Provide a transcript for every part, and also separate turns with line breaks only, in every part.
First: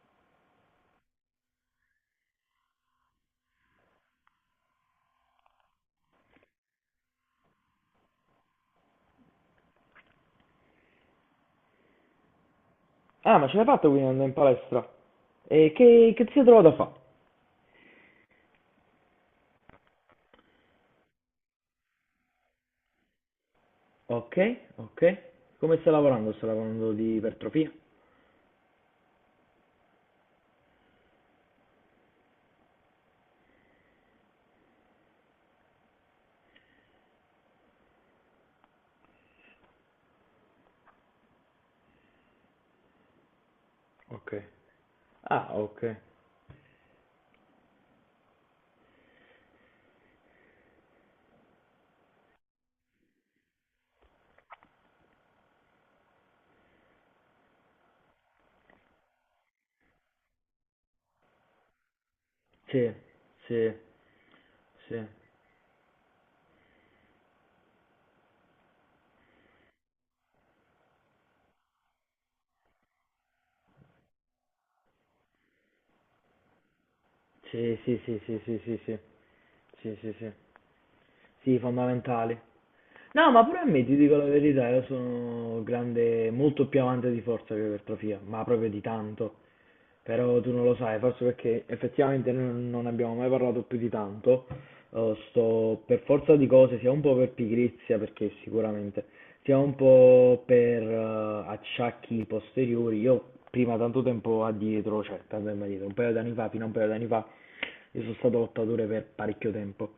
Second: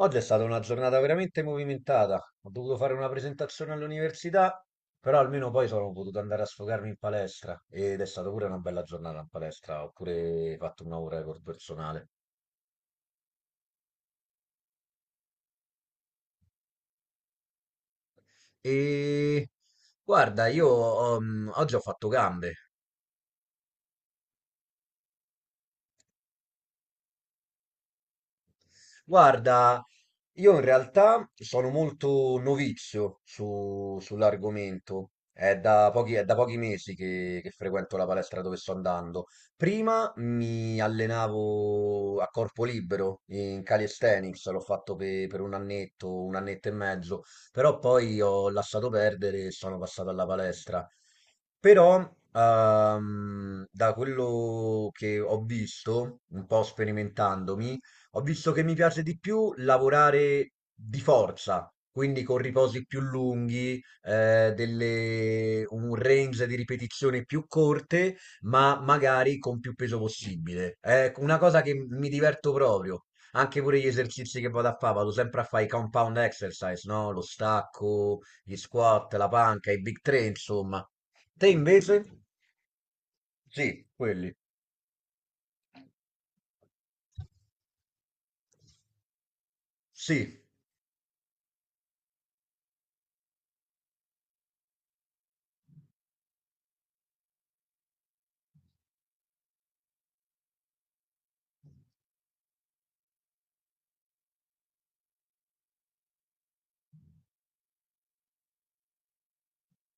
Oggi è stata una giornata veramente movimentata. Ho dovuto fare una presentazione all'università, però almeno poi sono potuto andare a sfogarmi in palestra ed è stata pure una bella giornata in palestra. Ho pure fatto una ora di record personale.
Ah, ma ce l'hai fatta quindi andare in palestra? E che ti sei trovato a fare?
E guarda, io oggi ho fatto gambe.
Ok, ok. Come sta lavorando? Sta lavorando di ipertrofia?
Guarda, io in realtà sono molto novizio sull'argomento. È da pochi mesi che frequento la palestra dove sto andando. Prima mi allenavo a corpo libero in
Ok.
calisthenics, l'ho fatto per
Ah, ok.
un annetto e mezzo, però poi ho lasciato perdere e sono passato alla palestra. Però, da quello che ho visto, un po' sperimentandomi, ho visto che mi piace di più lavorare di forza, quindi con riposi
Sì,
più
sì,
lunghi,
sì,
un range di ripetizioni più corte, ma magari con più peso possibile. È una cosa che mi diverto proprio. Anche pure gli esercizi che vado a fare, vado sempre a fare i compound exercise, no? Lo
sì, sì,
stacco,
sì, sì,
gli
sì, sì, sì,
squat, la panca, i
sì,
big
sì,
three,
sì.
insomma. Te
Sì,
invece?
fondamentali. No, ma pure a me,
Sì,
ti dico la
quelli.
verità, io sono grande, molto più amante di forza che di ipertrofia, ma proprio di tanto. Però
Sì.
tu non lo sai, forse perché effettivamente noi non abbiamo mai parlato più di tanto. Sto per forza di cose, sia un po' per pigrizia, perché sicuramente, sia un po' per acciacchi posteriori. Io prima, tanto tempo addietro, cioè tanto tempo addietro, un paio d'anni fa, fino a un paio d'anni fa, io sono stato lottatore per parecchio tempo.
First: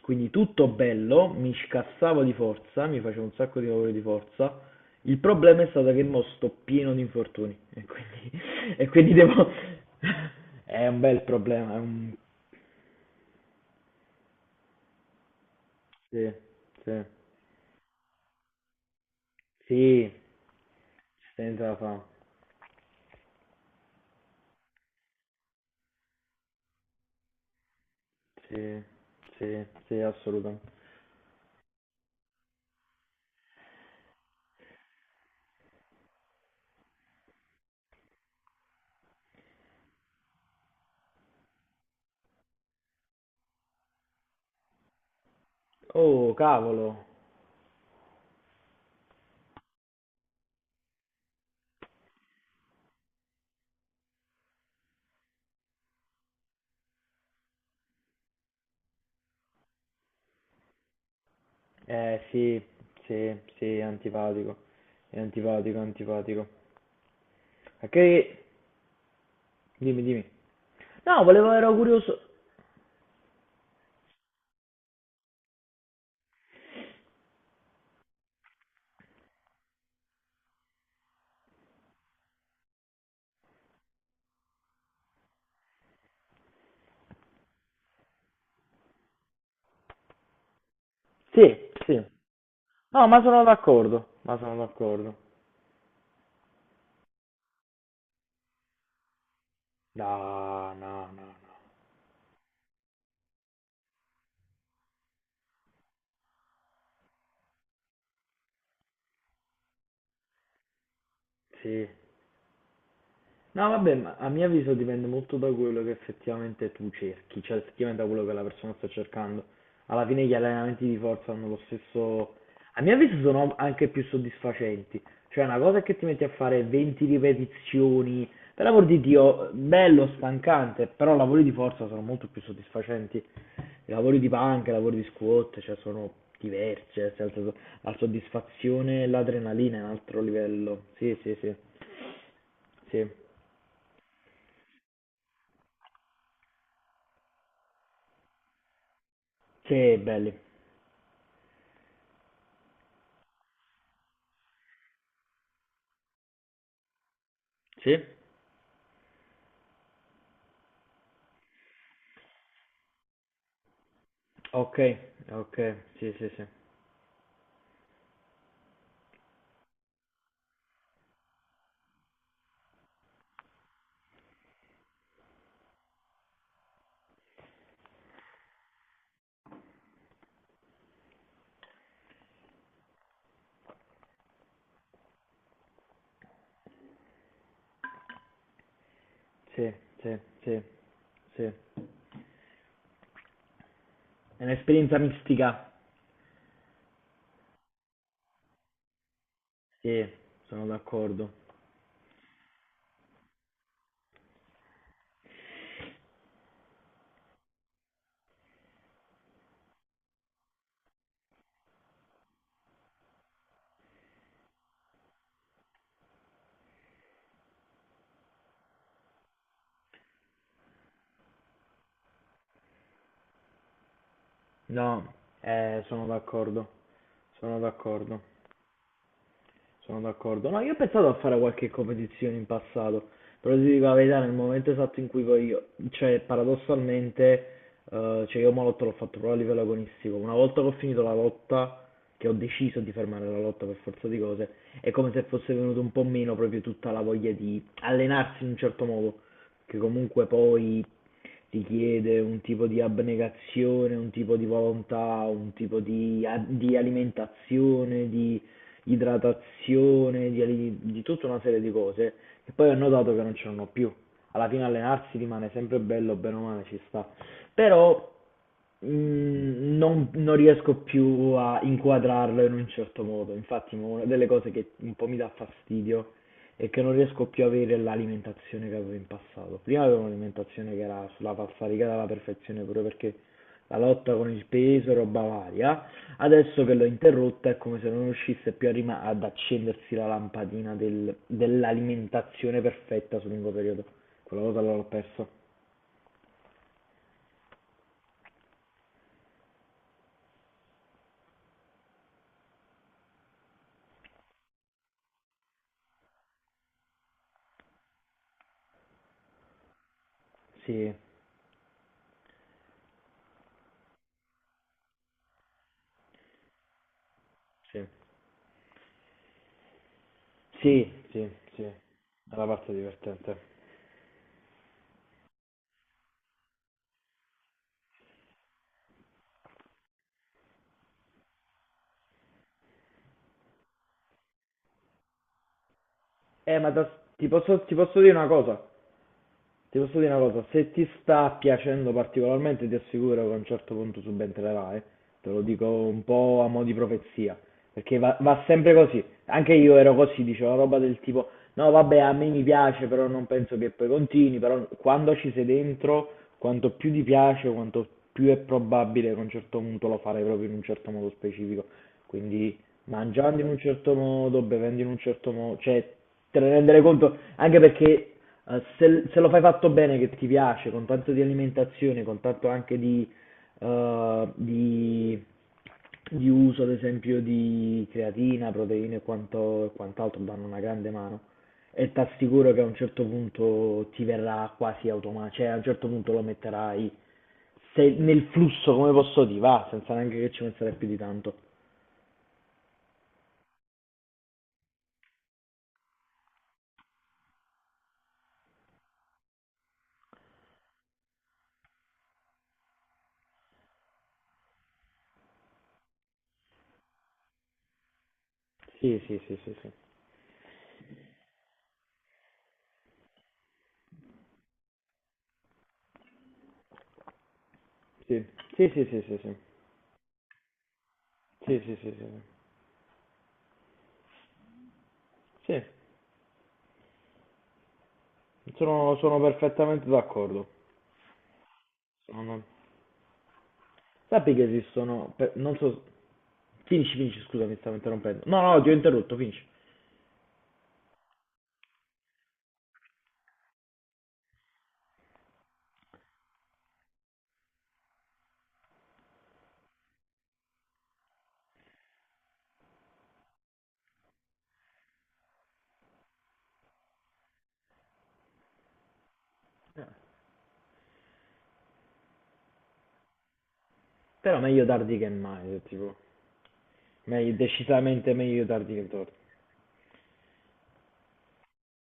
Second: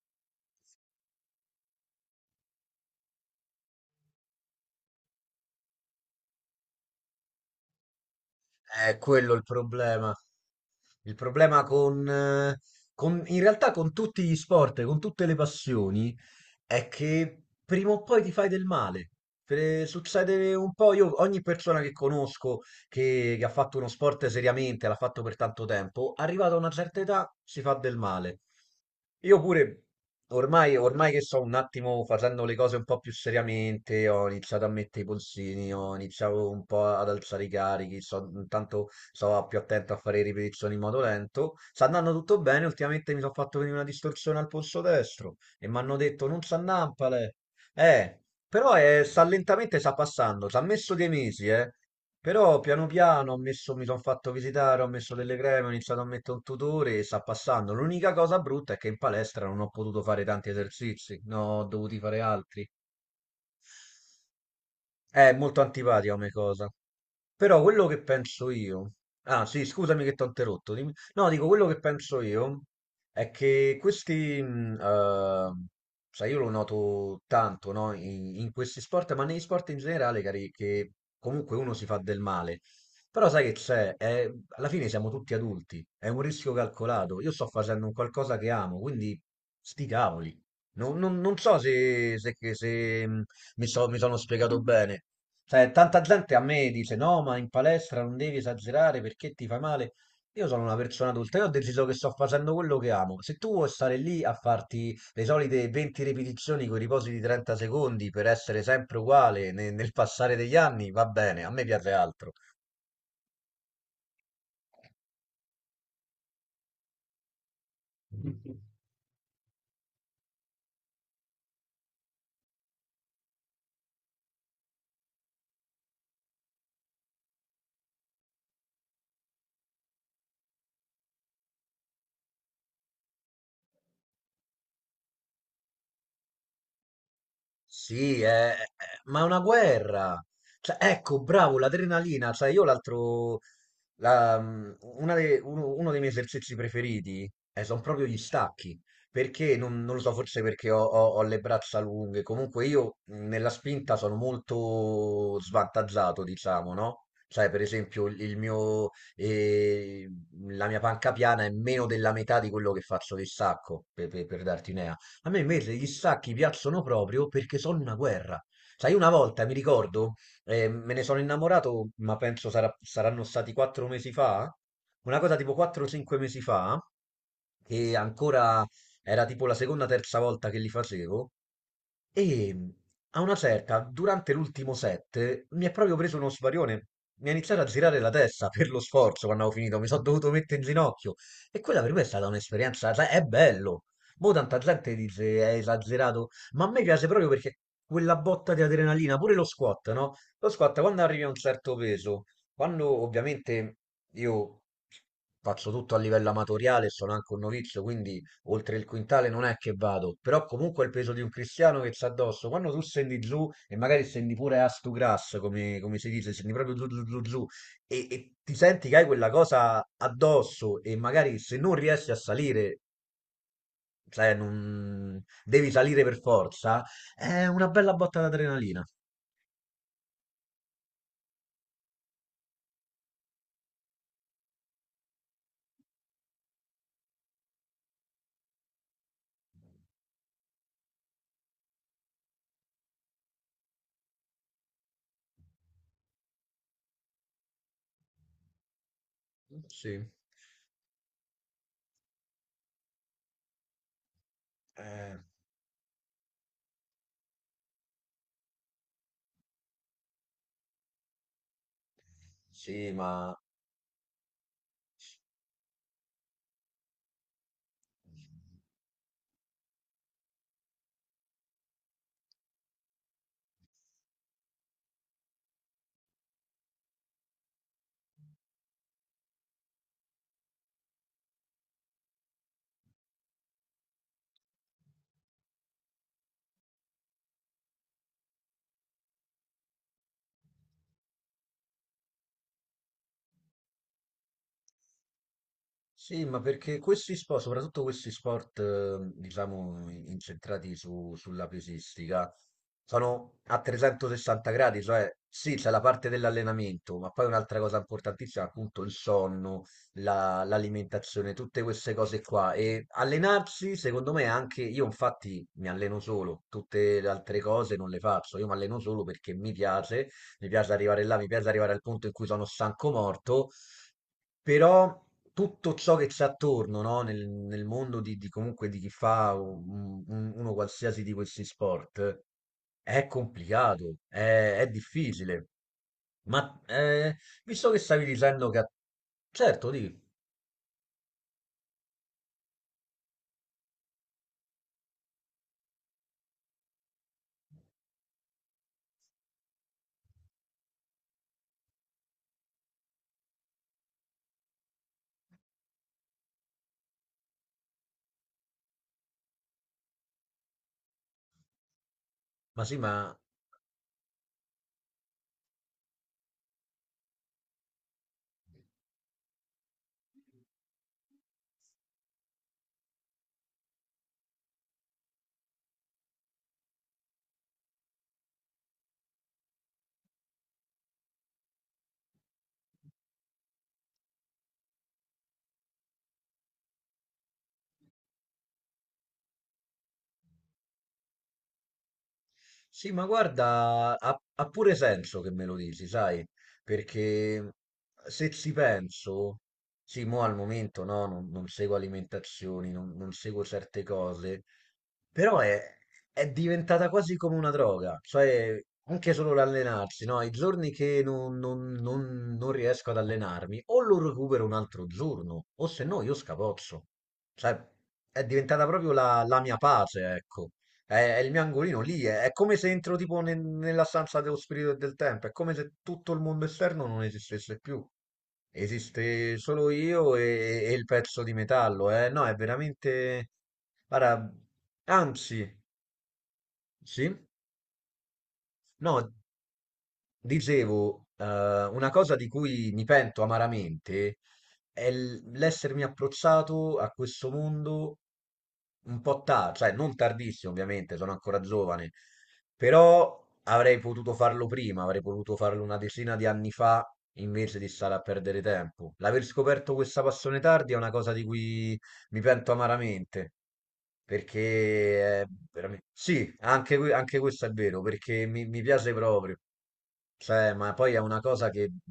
Quindi tutto bello, mi scassavo di forza, mi facevo un sacco di lavori di forza. Il problema è stato che mo sto pieno di infortuni e quindi, e
È
quindi
quello il
devo...
problema.
È un
Il
bel
problema
problema, è
con,
un...
in realtà con tutti gli sport, con tutte le passioni,
Sì,
è
sì,
che prima o poi ti fai del male.
sì,
Succede un po', io
ci
ogni
stai dentro la
persona che
fa.
conosco che ha fatto uno sport seriamente, l'ha fatto per tanto tempo, arrivata a una certa età si fa del male.
Sì,
Io
sì,
pure,
sì, assolutamente.
ormai che sto un attimo facendo le cose un po' più seriamente, ho iniziato a mettere i polsini, ho iniziato un po' ad alzare i carichi, intanto sto più attento a fare ripetizioni in modo lento. Sta andando tutto bene, ultimamente mi sono fatto venire una distorsione al polso destro e mi hanno detto
Oh,
non sa
cavolo.
nampale. Eh, però sta lentamente, sta passando, ci ha messo dei mesi, eh. Però piano piano ho messo, mi sono fatto visitare, ho messo delle creme, ho iniziato a mettere un tutore e sta passando. L'unica cosa brutta è che in palestra non ho potuto fare tanti esercizi, ne ho dovuti fare
Sì,
altri.
sì, sì, è antipatico. È
È molto
antipatico, è
antipatica come
antipatico.
cosa. Però quello
Ok,
che penso io. Ah, sì,
dimmi,
scusami che ti
dimmi.
ho interrotto.
No,
No, dico
volevo,
quello
ero
che
curioso.
penso io è che questi. Sai, io lo noto tanto, no? In questi sport, ma negli sport in generale, cari, che comunque uno si fa del male. Però sai che c'è? Alla fine siamo tutti adulti, è un rischio calcolato. Io sto facendo un qualcosa che amo, quindi sti cavoli. Non so
Sì, sì.
se, se, se, se,
No, ma
mh,
sono
mi, so- mi sono
d'accordo, ma sono
spiegato bene.
d'accordo.
Cioè, tanta gente a me dice: No, ma in palestra non devi esagerare perché ti fai male.
No,
Io sono una persona
no, no, no.
adulta, io ho deciso che sto facendo quello che amo. Se tu vuoi stare lì a farti le solite 20 ripetizioni con i riposi di 30 secondi per essere sempre uguale nel passare degli anni, va bene, a me
Sì.
piace altro.
No, vabbè, ma a mio avviso dipende molto da quello che effettivamente tu cerchi, cioè effettivamente da quello che la persona sta cercando. Alla fine gli allenamenti di forza hanno lo stesso... A mio avviso sono anche più soddisfacenti. Cioè una cosa è che ti metti a fare 20 ripetizioni, per l'amor di Dio, bello, stancante, però lavori di forza sono molto più soddisfacenti. I lavori di panca, i lavori di squat, cioè sono diversi, cioè, nel senso, la
Sì, è- è-
soddisfazione e
ma è una
l'adrenalina è un altro
guerra. Cioè,
livello. Sì,
ecco,
sì, sì,
bravo, l'adrenalina. Cioè, io
sì,
l'altro... la- mm, uno dei miei esercizi preferiti sono proprio gli stacchi. Perché, non
sì,
lo so,
belli.
forse perché ho le braccia lunghe. Comunque io nella spinta sono molto svantaggiato, diciamo, no? Cioè, per
Sì?
esempio, il mio, eh, la mia panca piana è meno della metà di quello che faccio di stacco, per darti
Ok,
un'idea. A me invece
ok,
gli
sì, sì,
stacchi
sì,
piacciono proprio perché sono una guerra. Sai, una volta mi ricordo, me ne sono innamorato, ma penso saranno stati quattro mesi fa, una cosa tipo 4-5 mesi fa, che ancora era tipo la seconda, o terza volta che li facevo, e a una certa, durante l'ultimo set, mi è proprio preso uno svarione. Mi ha iniziato a girare la testa per lo sforzo quando avevo
sì,
finito, mi sono
sì,
dovuto mettere
sì,
in ginocchio.
sì. È
E quella per me è stata un'esperienza, sai, è bello. Mo' tanta gente
un'esperienza
dice è
mistica.
esagerato, ma a me piace proprio perché quella botta di adrenalina, pure lo squat,
Sì,
no? Lo
sono
squat quando arrivi a
d'accordo.
un certo peso, quando ovviamente io faccio tutto a livello amatoriale, sono anche un novizio, quindi oltre il quintale non è che vado, però comunque è il peso di un cristiano che c'ha addosso, quando tu scendi giù e magari scendi pure a stu grass, come, come si dice, scendi proprio giù giù giù giù e ti senti che hai quella cosa addosso e magari se non riesci a salire, cioè
No,
non devi salire
sono
per
d'accordo,
forza, è
sono
una bella botta
d'accordo,
d'adrenalina.
sono d'accordo. No, io ho pensato a fare qualche competizione in passato, però ti dico la verità, nel momento esatto in cui poi io, cioè paradossalmente eh, cioè io Molotov l'ho fatto proprio a livello agonistico. Una volta che ho finito la lotta, che ho deciso di fermare la lotta per forza di cose, è come se fosse venuto un po' meno proprio tutta la voglia di allenarsi in un certo modo, che
Sì.
comunque poi richiede un tipo di abnegazione, un tipo di
Eh,
volontà, un tipo di, di alimentazione, di idratazione, di, di tutta una serie di cose che poi ho
sì,
notato che non
ma
ce l'hanno più. Alla fine allenarsi rimane sempre bello, bene o male ci sta. Però non riesco più a inquadrarlo in un certo modo. Infatti, mo, una delle cose che un po' mi dà fastidio è che non riesco più a avere l'alimentazione che avevo in passato. Prima avevo un'alimentazione che era sulla falsariga alla perfezione, proprio perché la lotta con il peso e roba varia. Adesso che l'ho interrotta è come se non riuscisse più a ad accendersi la lampadina dell'alimentazione perfetta sul lungo periodo. Quella cosa l'ho persa.
Sì, ma perché questi sport, soprattutto questi sport, diciamo, incentrati sulla pesistica, sono a 360 gradi, cioè sì, c'è la parte dell'allenamento, ma poi un'altra cosa importantissima, appunto, il sonno,
Sì,
l'alimentazione, tutte queste cose qua. E allenarsi, secondo me, è anche io infatti mi alleno solo, tutte le altre cose non
sì,
le faccio, io mi alleno solo perché mi piace
sì,
arrivare là, mi
sì,
piace
sì.
arrivare al punto in cui
È
sono
una parte
stanco
divertente.
morto, però tutto ciò che c'è attorno, no? Nel mondo di comunque di chi fa uno qualsiasi di questi sport è complicato, è difficile. Ma
Ma ti posso,
visto
ti
che
posso
stavi
dire una
dicendo che...
cosa.
Certo,
Ti
di,
posso dire una cosa. Se ti sta piacendo particolarmente, ti assicuro che a un certo punto subentrerà, eh. Te lo dico un po' a mo' di profezia. Perché va sempre così. Anche io ero così, dicevo roba del tipo, no vabbè, a me mi piace, però non penso che poi continui, però quando ci sei dentro, quanto più ti piace, quanto più è probabile che a un certo punto lo farai proprio in un certo modo specifico. Quindi
ma sì, ma
mangiando in un certo modo, bevendo in un certo modo, cioè te ne rendere conto, anche perché se lo fai fatto bene, che ti piace, con tanto di alimentazione, con tanto anche eh, di di uso, ad esempio, di creatina, proteine e e quant'altro danno una grande mano e ti assicuro che a un certo punto ti verrà quasi automatico, cioè a un certo punto lo metterai nel flusso, come posso dire, va, senza neanche che ci penserai più di tanto.
Sì, ma guarda, ha pure senso che me lo dici, sai, perché mhmm, se ci penso, sì, mo al momento no, non seguo alimentazioni, non seguo certe cose, però è diventata quasi come una droga, cioè
Sì,
anche
sì,
solo
sì, sì, sì.
l'allenarsi, no? I giorni che non riesco ad allenarmi, o lo recupero un altro giorno, o se no io scapozzo, cioè è
Sì,
diventata
sì, sì,
proprio
sì, sì,
la
sì.
la mia pace, ecco. È il mio
Sì, sì,
angolino
sì, sì,
lì,
sì.
è come se entro tipo nella stanza dello spirito e del tempo, è come
Sì,
se tutto il mondo esterno non esistesse più.
sono
Esiste solo
perfettamente
io
d'accordo.
e il pezzo di metallo, eh? No, è
Sono-
veramente... Guarda,
Sappi che esistono, non
anzi,
so, finisci,
sì?
finisci, scusami, stavo interrompendo. No, no, ti ho
No.
interrotto, finisci.
Dicevo, una cosa di cui mi pento amaramente è l'essermi approcciato a questo mondo un po' tardi, cioè non tardissimo ovviamente, sono ancora giovane, però avrei potuto farlo prima, avrei potuto farlo una decina di anni fa invece di stare a perdere tempo. L'aver scoperto
Eh,
questa passione tardi è una cosa di cui mi pento amaramente.
Però meglio tardi che
Perché è
mai,
veramente...
tipo.
Sì, anche, anche questo è vero,
Decisamente
perché
meglio
mi
tardi che
piace
torti.
proprio. Cioè, ma poi è una cosa che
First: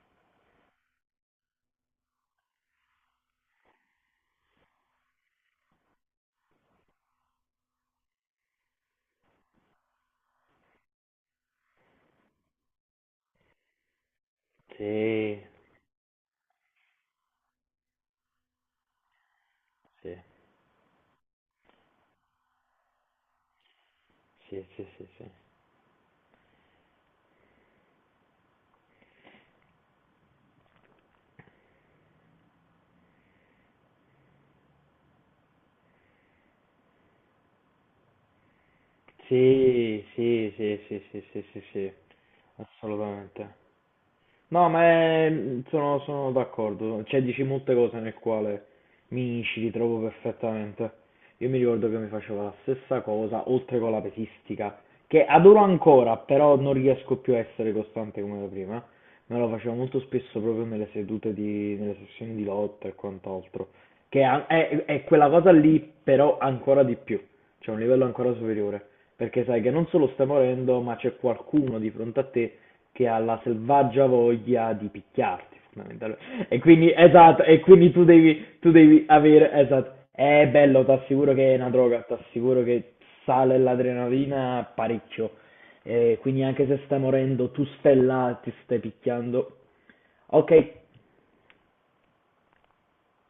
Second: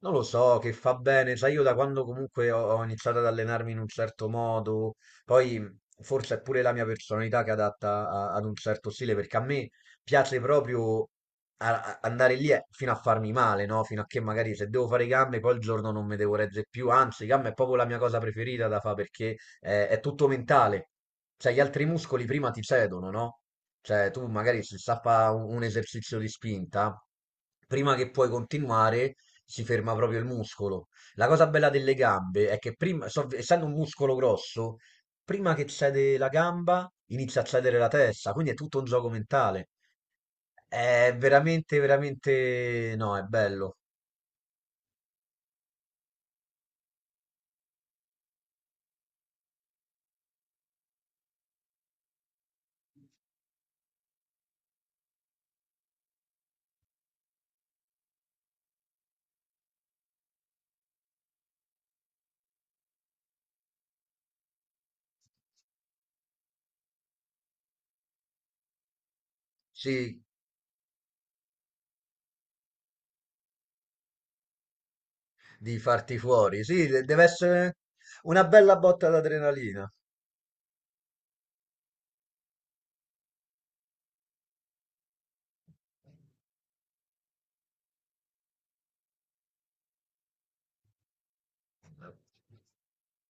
non lo so, che fa bene. Sai, io da quando comunque ho iniziato ad allenarmi in un certo modo, poi forse è pure la mia personalità che è adatta ad un certo stile, perché a me piace proprio andare lì fino a farmi male, no? Fino a che magari se devo fare i gambe,
Sì,
poi il giorno non mi devo reggere più. Anzi, i gambe è proprio la mia cosa preferita da fare perché è
sì,
tutto mentale. Cioè, gli altri muscoli prima ti cedono, no? Cioè, tu magari
sì,
se
sì,
sa
sì, sì.
fa un esercizio di spinta, prima che puoi continuare, si ferma proprio il muscolo. La cosa bella delle gambe è che prima, essendo un muscolo grosso, prima che cede la gamba, inizia a cedere la testa, quindi è tutto un gioco mentale.
Sì, sì, sì, sì,
È
sì, sì, sì,
veramente,
sì,
veramente, no, è
assolutamente.
bello.
No, sono d'accordo, cioè dici molte cose nel quale mi ci ritrovo perfettamente. Io mi ricordo che mi facevo la stessa cosa, oltre con la pesistica, che adoro ancora, però non riesco più a essere costante come da prima. Me lo facevo molto spesso proprio nelle sedute di, nelle sessioni di lotta e quant'altro, che è quella cosa lì, però ancora di più. C'è un livello ancora superiore, perché sai che non solo
Sì,
stai morendo, ma c'è qualcuno di fronte a te che ha la selvaggia voglia di picchiarti,
di farti
fondamentalmente. E
fuori. Sì,
quindi,
deve
esatto, e
essere
quindi tu
una
devi, tu
bella
devi
botta
avere,
d'adrenalina.
esatto. È bello, ti assicuro che è una droga, ti assicuro che sale l'adrenalina parecchio. E quindi anche se stai morendo, tu stai là, ti stai picchiando. Ok,